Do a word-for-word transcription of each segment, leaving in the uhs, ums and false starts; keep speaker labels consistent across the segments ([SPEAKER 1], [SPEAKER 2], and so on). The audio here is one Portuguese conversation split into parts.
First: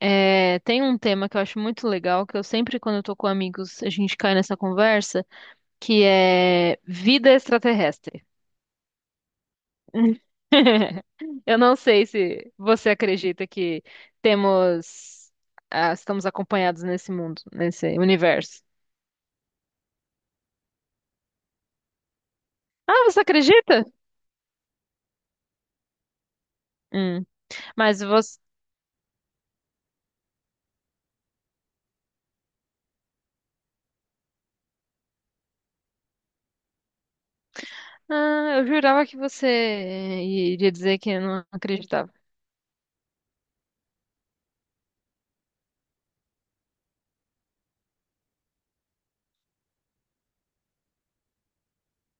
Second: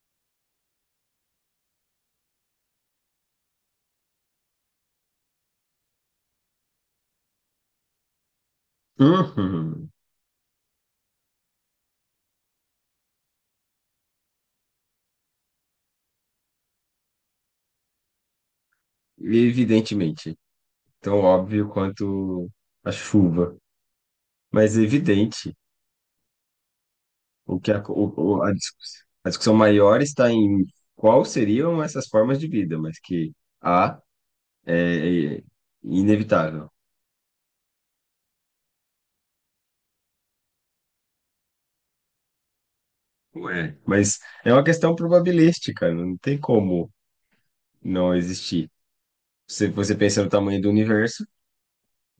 [SPEAKER 1] É, tem um tema que eu acho muito legal, que eu sempre, quando eu tô com amigos, a gente cai nessa conversa, que é vida extraterrestre.
[SPEAKER 2] Uhum.
[SPEAKER 1] Eu não sei se você acredita que temos, ah, estamos acompanhados nesse mundo, nesse universo.
[SPEAKER 2] Evidentemente, tão óbvio quanto a
[SPEAKER 1] Ah, você
[SPEAKER 2] chuva,
[SPEAKER 1] acredita?
[SPEAKER 2] mas evidente
[SPEAKER 1] Hum,
[SPEAKER 2] o que a,
[SPEAKER 1] mas
[SPEAKER 2] o-
[SPEAKER 1] você,
[SPEAKER 2] o- a discuss- a discussão maior está em qual seriam essas formas de vida, mas que há é, é inevitável.
[SPEAKER 1] ah, eu jurava que você iria dizer que não acreditava.
[SPEAKER 2] Ué. Mas é uma questão probabilística, não tem como não existir. Se você pensa no tamanho do universo,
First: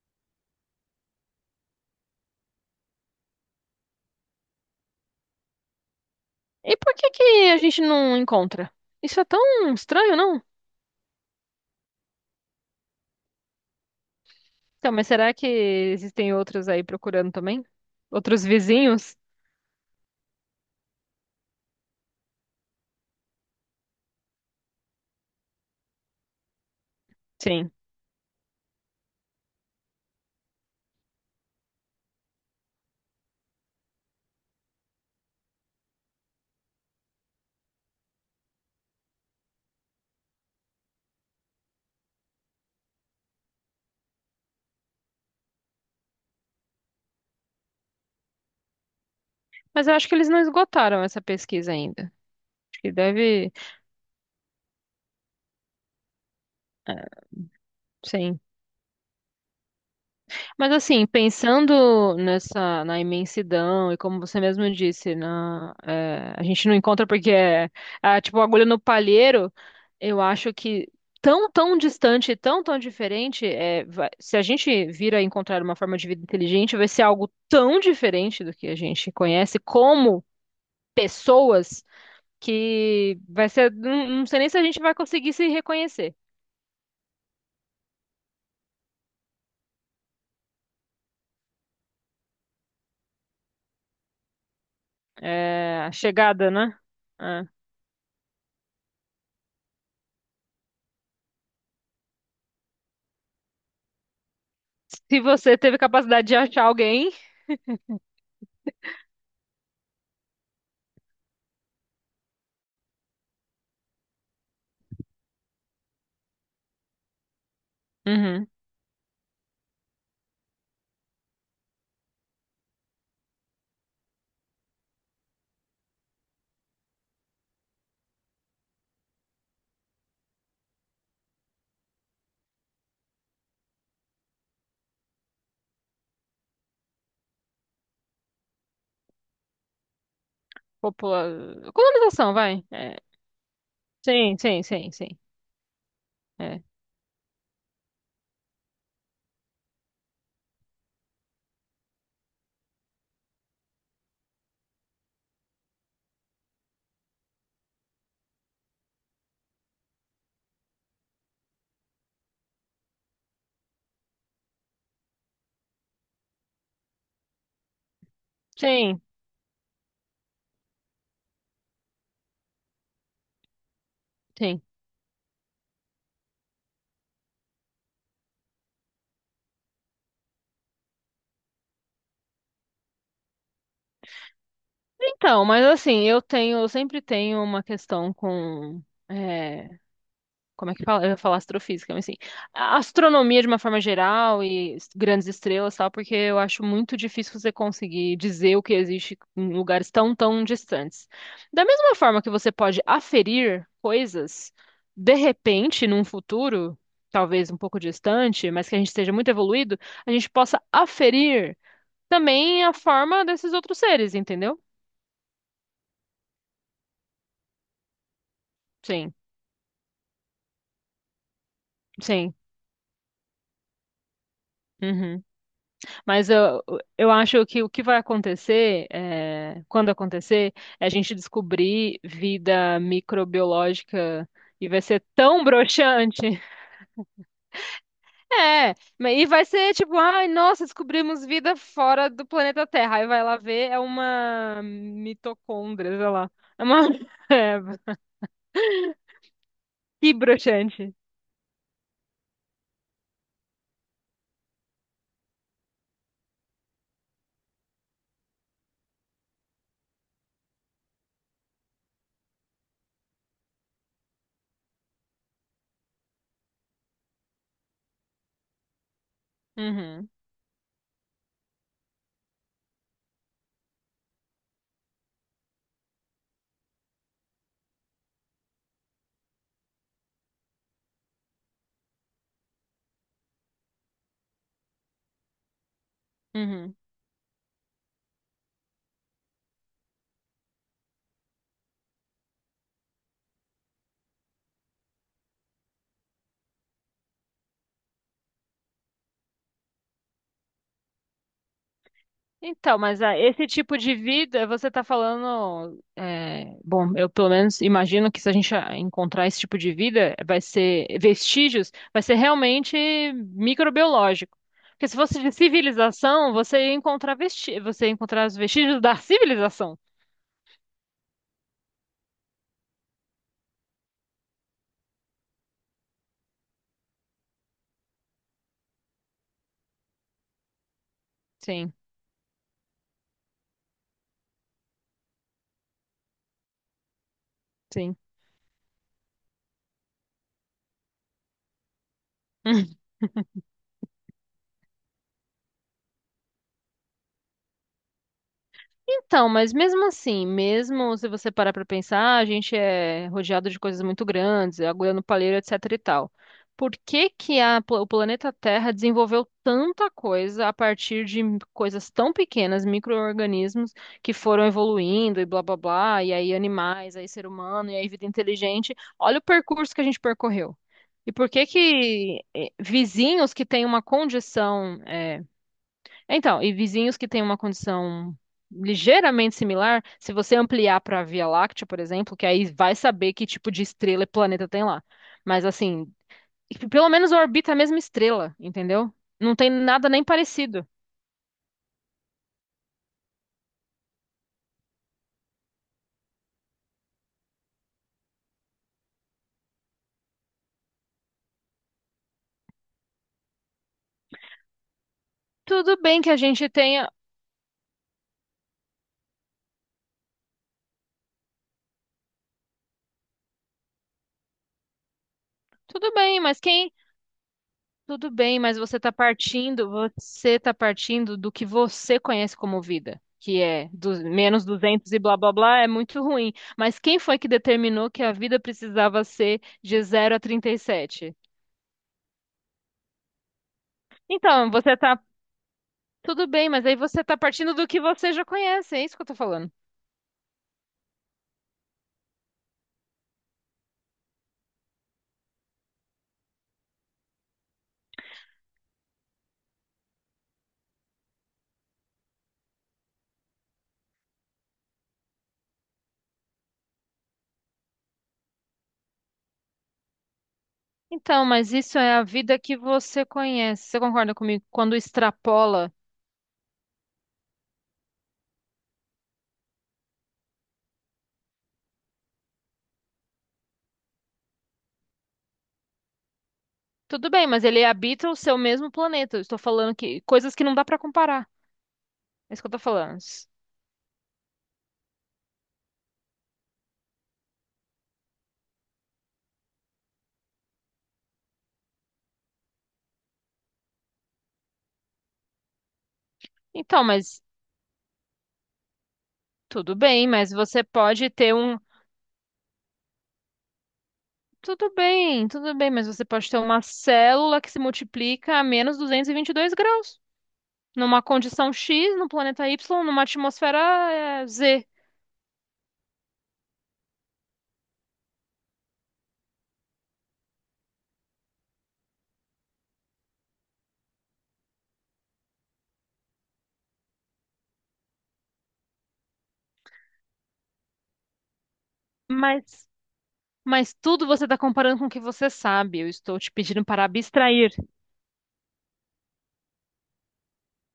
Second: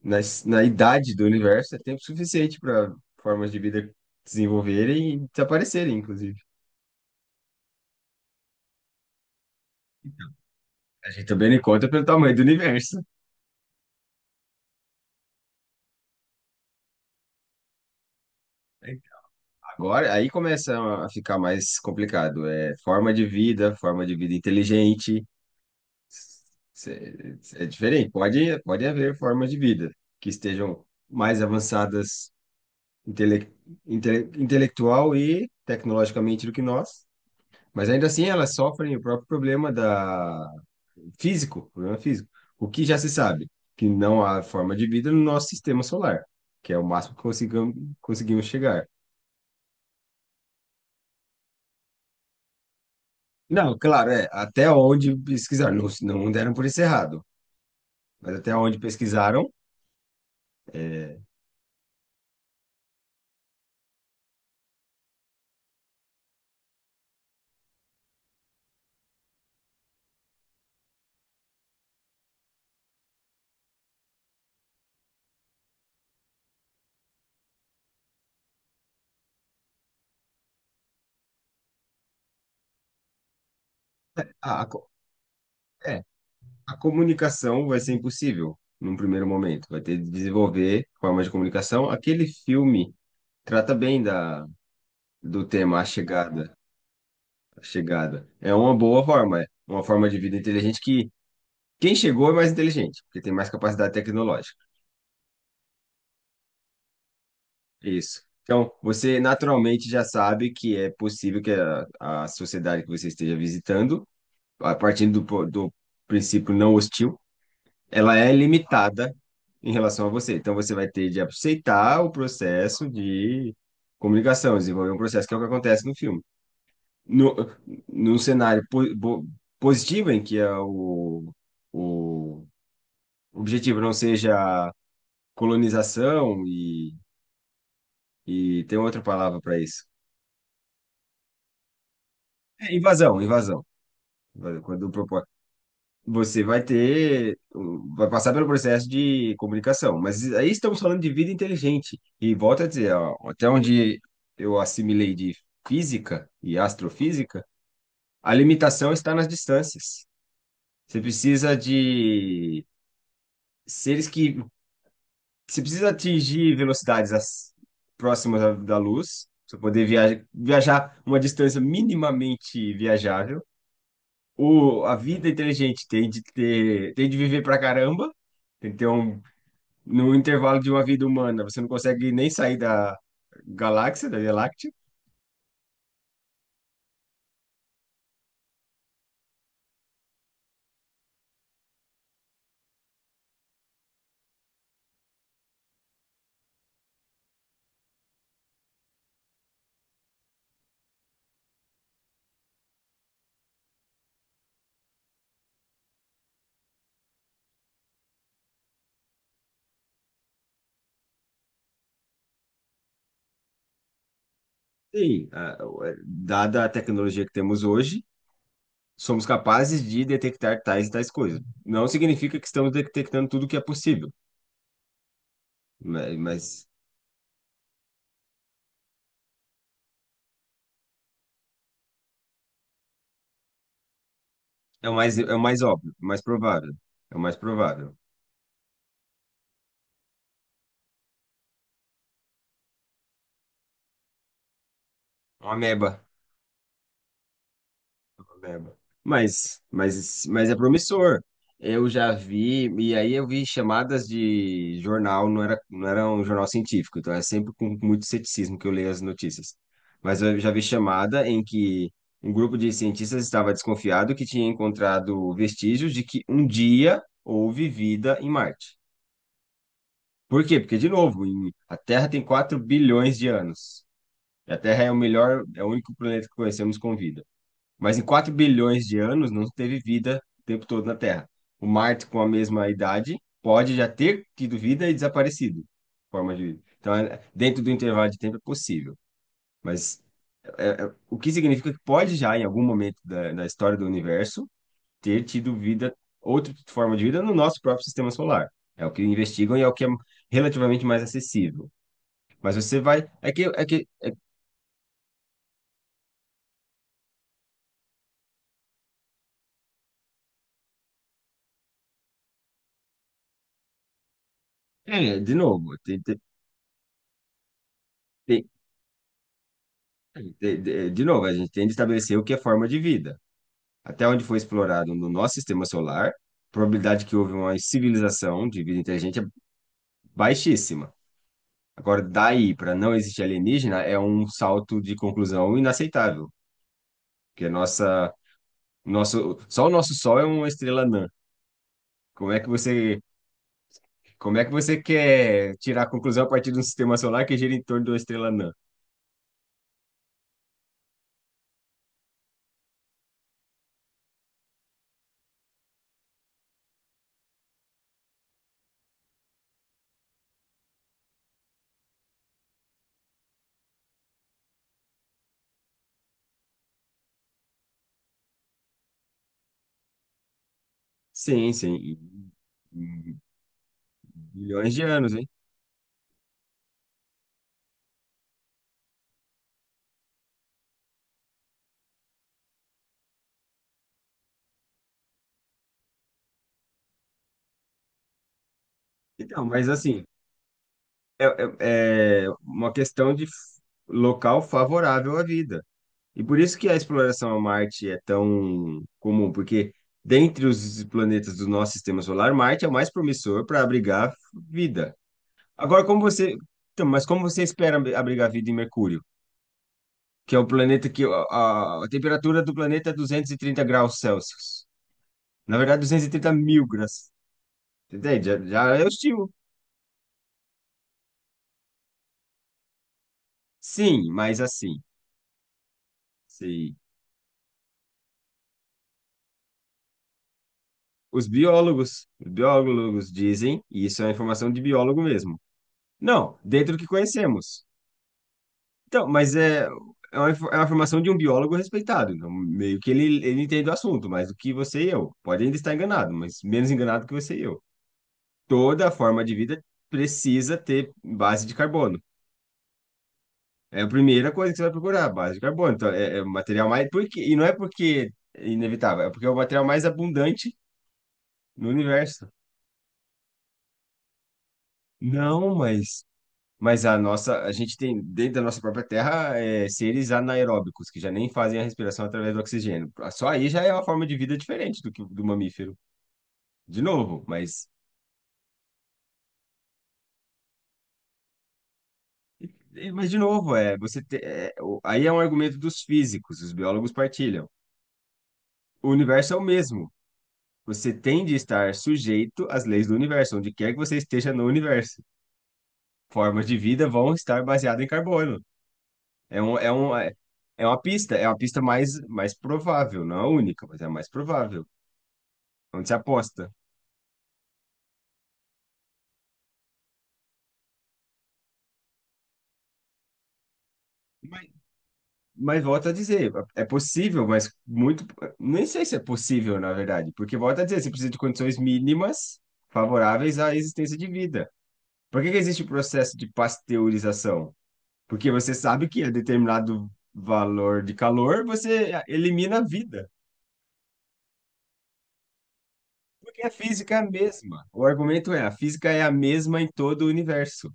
[SPEAKER 2] na, es- na idade do universo, é tempo suficiente para formas de vida desenvolverem e desaparecerem, inclusive.
[SPEAKER 1] E por que que a gente não encontra? Isso é tão estranho, não?
[SPEAKER 2] A gente também não conta pelo tamanho do universo.
[SPEAKER 1] Então, mas será que existem outros aí procurando também? Outros vizinhos?
[SPEAKER 2] Agora, aí começa a ficar mais complicado. É forma de vida, forma de vida inteligente. Cê- É
[SPEAKER 1] Sim.
[SPEAKER 2] diferente. Pode, pode haver formas de vida que estejam mais avançadas intele, intele- intelectual e tecnologicamente do que nós, mas ainda assim elas sofrem o próprio problema da físico, problema físico. O que já se sabe, que não há forma de vida no nosso sistema solar, que é o máximo que consigam- conseguimos chegar.
[SPEAKER 1] Mas eu acho que eles não esgotaram essa pesquisa ainda. Acho que deve,
[SPEAKER 2] Não, claro, é, até onde pesquisaram, não, não deram por isso errado, mas
[SPEAKER 1] sim.
[SPEAKER 2] até onde pesquisaram.
[SPEAKER 1] Mas assim,
[SPEAKER 2] é,
[SPEAKER 1] pensando nessa, na imensidão e como você mesmo disse, na, é, a gente não encontra porque é, é tipo agulha no palheiro. Eu acho que tão, tão distante, tão, tão diferente, é, vai- se a gente vir a encontrar uma forma de vida inteligente, vai ser algo tão diferente do que a gente conhece, como pessoas que vai ser. Não, não sei nem se
[SPEAKER 2] a,
[SPEAKER 1] a
[SPEAKER 2] a
[SPEAKER 1] gente
[SPEAKER 2] co-
[SPEAKER 1] vai conseguir se
[SPEAKER 2] é,
[SPEAKER 1] reconhecer.
[SPEAKER 2] a comunicação vai ser impossível num primeiro momento, vai ter de desenvolver formas de comunicação. Aquele filme trata bem da, do
[SPEAKER 1] É,
[SPEAKER 2] tema A
[SPEAKER 1] a chegada,
[SPEAKER 2] Chegada,
[SPEAKER 1] né? É.
[SPEAKER 2] A Chegada. É uma boa forma, é uma forma de vida inteligente que quem chegou é mais inteligente, porque tem mais capacidade tecnológica.
[SPEAKER 1] Se você teve capacidade de achar alguém.
[SPEAKER 2] É isso. Então, você naturalmente já sabe que é possível que a, a sociedade que você esteja visitando a partir do, po- do princípio não hostil, ela é
[SPEAKER 1] Uhum.
[SPEAKER 2] limitada em relação a você. Então você vai ter de aceitar o processo de comunicação, desenvolver um processo que é o que acontece no filme. No, Num cenário po, bo- positivo em que é o, o objetivo não seja colonização e, e tem outra palavra para isso.
[SPEAKER 1] Popula... colonização, vai.
[SPEAKER 2] É
[SPEAKER 1] É.
[SPEAKER 2] invasão, invasão.
[SPEAKER 1] Sim, sim,
[SPEAKER 2] Quando
[SPEAKER 1] sim, sim.
[SPEAKER 2] propõe, você
[SPEAKER 1] É.
[SPEAKER 2] vai ter, vai passar pelo processo de comunicação. Mas aí estamos falando de vida inteligente. E volto a dizer, ó, até onde eu assimilei de física e astrofísica, a limitação está nas distâncias. Você precisa de seres que. Você precisa atingir velocidades as- próximas da da
[SPEAKER 1] Sim,
[SPEAKER 2] luz, para poder viaja- viajar uma distância minimamente viajável.
[SPEAKER 1] sim.
[SPEAKER 2] O, a vida inteligente tem de ter, tem de viver pra caramba, tem que ter um no intervalo de uma vida humana, você não consegue nem sair da galáxia, da Via Láctea?
[SPEAKER 1] Então, mas assim, eu tenho, eu sempre tenho uma questão com. é, Como é que fala? Eu ia falar astrofísica, mas assim, a astronomia de uma forma geral e s- grandes estrelas, e tal, porque eu acho muito difícil você conseguir dizer o que existe em lugares tão, tão distantes. Da mesma forma que você pode aferir coisas, de repente, num futuro, talvez um pouco distante, mas que a gente esteja muito evoluído, a gente possa aferir também a forma desses outros seres, entendeu?
[SPEAKER 2] Sim, a- o- é, dada a tecnologia que temos hoje,
[SPEAKER 1] Sim,
[SPEAKER 2] somos capazes de detectar tais e tais coisas. Não
[SPEAKER 1] sim.
[SPEAKER 2] significa que estamos detectando tudo que é possível,
[SPEAKER 1] Uhum.
[SPEAKER 2] ma-
[SPEAKER 1] Mas eu,
[SPEAKER 2] mas
[SPEAKER 1] eu acho que o que vai acontecer, é, quando acontecer, é a gente descobrir vida microbiológica e vai
[SPEAKER 2] é o
[SPEAKER 1] ser
[SPEAKER 2] mais, é o
[SPEAKER 1] tão
[SPEAKER 2] mais óbvio, o
[SPEAKER 1] broxante.
[SPEAKER 2] mais provável. É o mais provável.
[SPEAKER 1] É, ma- e vai ser tipo, ai, nossa, descobrimos vida fora do planeta Terra. Aí vai lá ver, é uma
[SPEAKER 2] É uma
[SPEAKER 1] mitocôndria,
[SPEAKER 2] ameba.
[SPEAKER 1] sei lá. É uma. É,
[SPEAKER 2] Lembro. Mas,
[SPEAKER 1] que
[SPEAKER 2] mas, mas é
[SPEAKER 1] broxante.
[SPEAKER 2] promissor. Eu já vi, e aí eu vi chamadas de jornal, não era, não era um jornal científico, então é sempre com muito ceticismo que eu leio as notícias. Mas eu já vi chamada em que um grupo de cientistas estava desconfiado que tinha encontrado vestígios de que um dia houve vida em Marte.
[SPEAKER 1] Uhum,
[SPEAKER 2] Por quê? Porque, de novo, em- a Terra tem quatro bilhões de anos. E a Terra é o melhor, é o único planeta que conhecemos com vida. Mas em quatro bilhões de anos não teve vida o tempo todo na Terra. O Marte, com a mesma idade, pode já ter tido vida e desaparecido, forma de vida.
[SPEAKER 1] uhum.
[SPEAKER 2] Então, é- dentro do intervalo de tempo é possível. Mas é, é, o que significa que pode já, em algum momento da, da história do universo, ter tido vida, outra forma de vida no nosso próprio sistema solar. É o que investigam e é o que é relativamente mais acessível. Mas
[SPEAKER 1] Então,
[SPEAKER 2] você
[SPEAKER 1] mas
[SPEAKER 2] vai.
[SPEAKER 1] ah,
[SPEAKER 2] É que,
[SPEAKER 1] esse
[SPEAKER 2] é
[SPEAKER 1] tipo
[SPEAKER 2] que,
[SPEAKER 1] de
[SPEAKER 2] é,
[SPEAKER 1] vida, você está falando, é, bom, eu pelo menos imagino que se a gente ah, encontrar esse tipo de vida, vai ser vestígios, vai ser realmente microbiológico. Porque se
[SPEAKER 2] é,
[SPEAKER 1] fosse de
[SPEAKER 2] de novo, tem, tem-
[SPEAKER 1] civilização, você ia encontrar vesti, você ia encontrar os
[SPEAKER 2] tem-
[SPEAKER 1] vestígios da civilização.
[SPEAKER 2] De, de, de novo, a gente tem de estabelecer o que é forma de vida. Até onde foi explorado no nosso sistema solar, a probabilidade que houve uma civilização de vida inteligente é baixíssima.
[SPEAKER 1] Sim,
[SPEAKER 2] Agora, daí para não existir alienígena é um salto de conclusão inaceitável, porque a
[SPEAKER 1] sim.
[SPEAKER 2] nossa, nosso, só o nosso Sol é uma estrela anã. Como é que você, como é que você quer tirar a conclusão a partir de um sistema solar que gira em torno de uma estrela anã?
[SPEAKER 1] Então, mas mesmo assim, mesmo se você parar pra pensar, a gente é rodeado de coisas muito grandes, agulha no palheiro, etc e tal. Por que que a pla- o planeta Terra desenvolveu tanta coisa a partir de coisas tão pequenas, micro-organismos que foram evoluindo e blá blá blá, e aí animais, aí ser humano, e aí vida inteligente? Olha o percurso que a gente percorreu. E por que
[SPEAKER 2] Sim, sim, e-
[SPEAKER 1] que eh,
[SPEAKER 2] e
[SPEAKER 1] vizinhos que têm uma
[SPEAKER 2] milhões
[SPEAKER 1] condição
[SPEAKER 2] de anos,
[SPEAKER 1] eh,
[SPEAKER 2] hein?
[SPEAKER 1] então, e vizinhos que têm uma condição ligeiramente similar, se você ampliar para a Via Láctea, por exemplo, que aí vai saber que tipo de estrela e planeta tem lá. Mas assim, pelo menos orbita a mesma estrela, entendeu? Não
[SPEAKER 2] Então,
[SPEAKER 1] tem
[SPEAKER 2] mas
[SPEAKER 1] nada nem
[SPEAKER 2] assim,
[SPEAKER 1] parecido.
[SPEAKER 2] é, é- é uma questão de f- local favorável à vida. E por isso que a exploração a Marte é tão comum, porque dentre os planetas do nosso sistema solar, Marte é o mais promissor para abrigar vida.
[SPEAKER 1] Tudo
[SPEAKER 2] Agora,
[SPEAKER 1] bem
[SPEAKER 2] como
[SPEAKER 1] que a
[SPEAKER 2] você.
[SPEAKER 1] gente
[SPEAKER 2] Então,
[SPEAKER 1] tenha.
[SPEAKER 2] mas como você espera ab- abrigar vida em Mercúrio, que é o planeta que. A, a temperatura do planeta é duzentos e trinta graus Celsius graus Celsius. Na verdade,
[SPEAKER 1] Tudo bem, mas quem
[SPEAKER 2] duzentos e trinta mil graus mil
[SPEAKER 1] Tudo
[SPEAKER 2] graus. Entende?
[SPEAKER 1] bem, mas
[SPEAKER 2] Já, já
[SPEAKER 1] você
[SPEAKER 2] é
[SPEAKER 1] está
[SPEAKER 2] hostil.
[SPEAKER 1] partindo, você está partindo do que você conhece como vida, que é du-
[SPEAKER 2] Sim, mas
[SPEAKER 1] menos
[SPEAKER 2] assim.
[SPEAKER 1] duzentos e blá blá blá, é muito ruim.
[SPEAKER 2] Sim.
[SPEAKER 1] Mas quem foi que determinou que a vida precisava ser de zero a trinta e sete?
[SPEAKER 2] Os biólogos, os biólogos dizem, e isso é uma
[SPEAKER 1] Então,
[SPEAKER 2] informação de
[SPEAKER 1] você está
[SPEAKER 2] biólogo mesmo.
[SPEAKER 1] Tudo
[SPEAKER 2] Não,
[SPEAKER 1] bem, mas aí
[SPEAKER 2] dentro do que
[SPEAKER 1] você está partindo
[SPEAKER 2] conhecemos.
[SPEAKER 1] do que você já conhece, é isso que eu
[SPEAKER 2] Então,
[SPEAKER 1] estou
[SPEAKER 2] mas
[SPEAKER 1] falando.
[SPEAKER 2] é, é uma, infor- é uma informação de um biólogo respeitado. Então, meio que ele, ele entende o assunto, mais do que você e eu. Pode ainda estar enganado, mas menos enganado que você e eu. Toda forma de vida precisa ter base de carbono. É a primeira coisa que você vai procurar, base de carbono. Então, é, é o material mais. Por quê? E não é porque é inevitável, é porque é o material mais abundante
[SPEAKER 1] Então, mas
[SPEAKER 2] no
[SPEAKER 1] isso é a
[SPEAKER 2] universo.
[SPEAKER 1] vida que você conhece. Você concorda comigo? Quando
[SPEAKER 2] Não,
[SPEAKER 1] extrapola,
[SPEAKER 2] mas Mas a nossa, a gente tem dentro da nossa própria terra é, seres anaeróbicos que já nem fazem a respiração através do oxigênio. Só aí já é uma forma de vida diferente do que do mamífero. De
[SPEAKER 1] tudo
[SPEAKER 2] novo,
[SPEAKER 1] bem, mas ele
[SPEAKER 2] mas
[SPEAKER 1] habita o seu mesmo planeta. Eu estou falando que coisas que não dá para comparar. É isso que eu tô
[SPEAKER 2] é,
[SPEAKER 1] falando.
[SPEAKER 2] mas de novo é você te- é, o- aí é um argumento dos físicos, os biólogos partilham. O universo é o mesmo. Você tem de estar sujeito às leis do universo, onde quer que você esteja no universo. Formas de
[SPEAKER 1] Então,
[SPEAKER 2] vida vão
[SPEAKER 1] mas
[SPEAKER 2] estar baseadas em carbono. É um, é
[SPEAKER 1] tudo
[SPEAKER 2] um,
[SPEAKER 1] bem,
[SPEAKER 2] é
[SPEAKER 1] mas você
[SPEAKER 2] é uma
[SPEAKER 1] pode
[SPEAKER 2] pista, é
[SPEAKER 1] ter
[SPEAKER 2] uma
[SPEAKER 1] um.
[SPEAKER 2] pista mais, mais provável, não é a única, mas é a mais provável.
[SPEAKER 1] Tudo bem, tudo bem, mas
[SPEAKER 2] Onde se
[SPEAKER 1] você pode ter
[SPEAKER 2] aposta.
[SPEAKER 1] uma célula que se multiplica a menos duzentos e e vinte e dois graus, numa condição X, no planeta Y, numa atmosfera eh,
[SPEAKER 2] Mas,
[SPEAKER 1] Z.
[SPEAKER 2] mas volto a dizer, é possível, mas muito. Nem sei se é possível, na verdade, porque volto a dizer, você precisa de condições mínimas favoráveis à existência de vida. Por que que existe o processo de pasteurização? Porque você sabe que a determinado valor de calor você elimina a
[SPEAKER 1] Mas,
[SPEAKER 2] vida.
[SPEAKER 1] mas tudo você está comparando com o que você sabe. Eu estou te
[SPEAKER 2] Porque a
[SPEAKER 1] pedindo para
[SPEAKER 2] física é a
[SPEAKER 1] abstrair.
[SPEAKER 2] mesma. O argumento é, a física é a mesma em todo o universo.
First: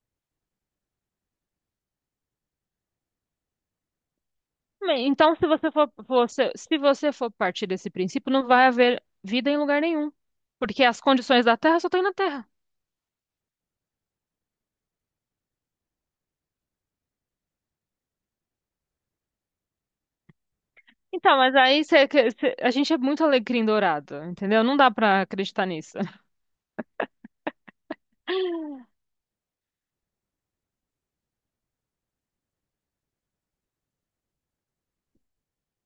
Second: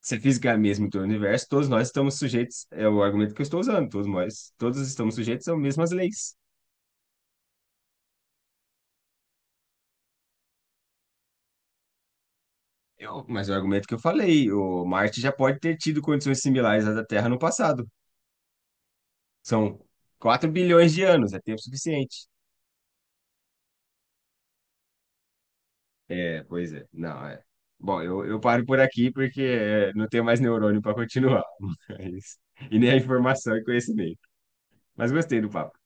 [SPEAKER 2] Se a física é a mesma em todo o universo, todos nós estamos sujeitos, é o argumento que eu estou usando, todos nós, todos
[SPEAKER 1] Bem,
[SPEAKER 2] estamos
[SPEAKER 1] então, se
[SPEAKER 2] sujeitos às
[SPEAKER 1] você for,
[SPEAKER 2] mesmas leis.
[SPEAKER 1] você- se você for partir desse princípio, não vai haver vida em lugar nenhum, porque as condições da Terra só tem na Terra.
[SPEAKER 2] Eu- mas é o argumento que eu falei, o Marte já pode ter tido condições similares às da Terra no passado. São quatro bilhões de anos,
[SPEAKER 1] Então,
[SPEAKER 2] é
[SPEAKER 1] mas
[SPEAKER 2] tempo
[SPEAKER 1] aí cê-
[SPEAKER 2] suficiente.
[SPEAKER 1] cê- a gente é muito alecrim dourado, entendeu? Não dá pra acreditar nisso.
[SPEAKER 2] É, pois é. Não, é. Bom, eu, eu paro por aqui porque é, não tenho mais neurônio para continuar. Mas- e nem a informação e conhecimento. Mas gostei do papo.